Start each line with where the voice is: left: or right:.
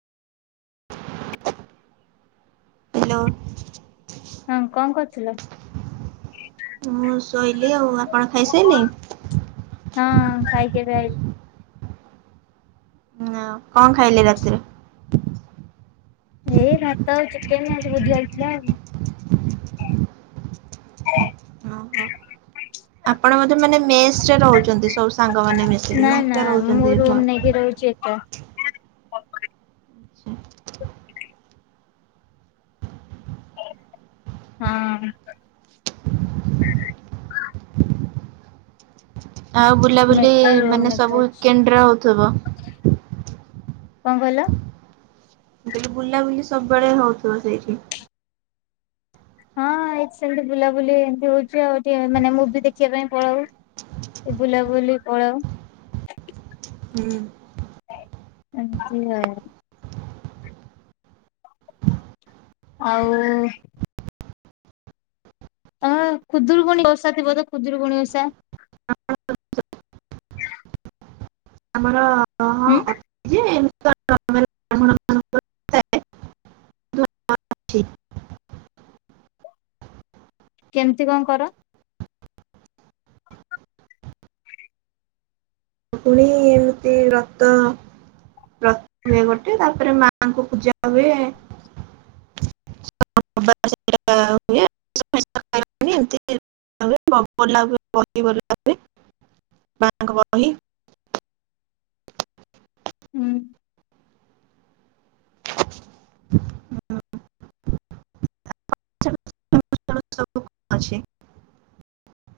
right: Hello.
left: ହଁ କଣ କରୁଥିଲ?
right: ମୁଁ ଶୋଇଲିି ଆଉ ଆପଣ ଖାଇସାରିଲେଣି?
left: ହଁଁ ଖାଇକି ଏବେ ଆଇଲି।
right: ହଁ କଣ ଖାଇଲେ ରାତିରେ?
left: ଏଇ ଭାତ ଆଉ ଚିକେନ ଆଜି ବୁଧବାର ଥିଲା ଆଉ
right: ଓ ହ। ଆପଣ ବୋଧେ ମାନେ ମେସରେ ରହୁଛନ୍ତି ସବୁ ସାଙ୍ଗ ମାନେ ମିଶିକି ନାଇ ଏକା ରହୁଛନ୍ତି। ଘ
left: ଲାଗି ରହୁଛି। [unintelligible] ହଁ।
right: ଆଉ
left: ମୁଁ
right: ବୁଲାବୁଲି
left: ଏକା ରୁମ
right: ମାନେ
left: ନେଇକି
right: ସବୁ
left: ରହୁଛି।
right: ୱିକେଣ୍ଡ ରେ ହଉଥିବ।
left: କଣ କହିଲ?
right: କହିଲି ବୁଲାବୁଲି ସବୁବେଳେ ହଉଥିବ ସେଇଠି।
left: ହଁ ଏ ସେମିତି ବୁଲାବୁଲି ଏମିତି ହୋଉଚି ଆଉ ଟିକେ ମାନେ ମୁଭି ଦେଖିବା ପାଇଁ ପଳୋଉ। ଏ ବୁଲାବୁଲି ପଳାଉ।
right: ହୁଁ।
left: ଆଜ୍ଞା। ଆଉ। ତମେ ଖୁଦୁରୁକୁଣି ଓଷା ଥିବ ତ ଖୁଦୁରୁକୁଣି ଓଷା।
right: ଆମର ହଁ
left: ହୁଁ
right: ଅଛି ଯେ [unintelligible] ଯେ
left: କେମତି କଣ କର।
right: ପୁଣି ଏମିତି ରତ ବ୍ରତ ହୁଏ ଗୋଟେ ତାପରେ ମାତାଙ୍କୁ ପୂଜା ହୁଏ। [unintelligible] [unintelligible] ବହି ବୋଲା ହୁଏ ମାଙ୍କ ବହି
left: ହୁଁ।
right: ହଁ। [unintelligible] ଅଛି।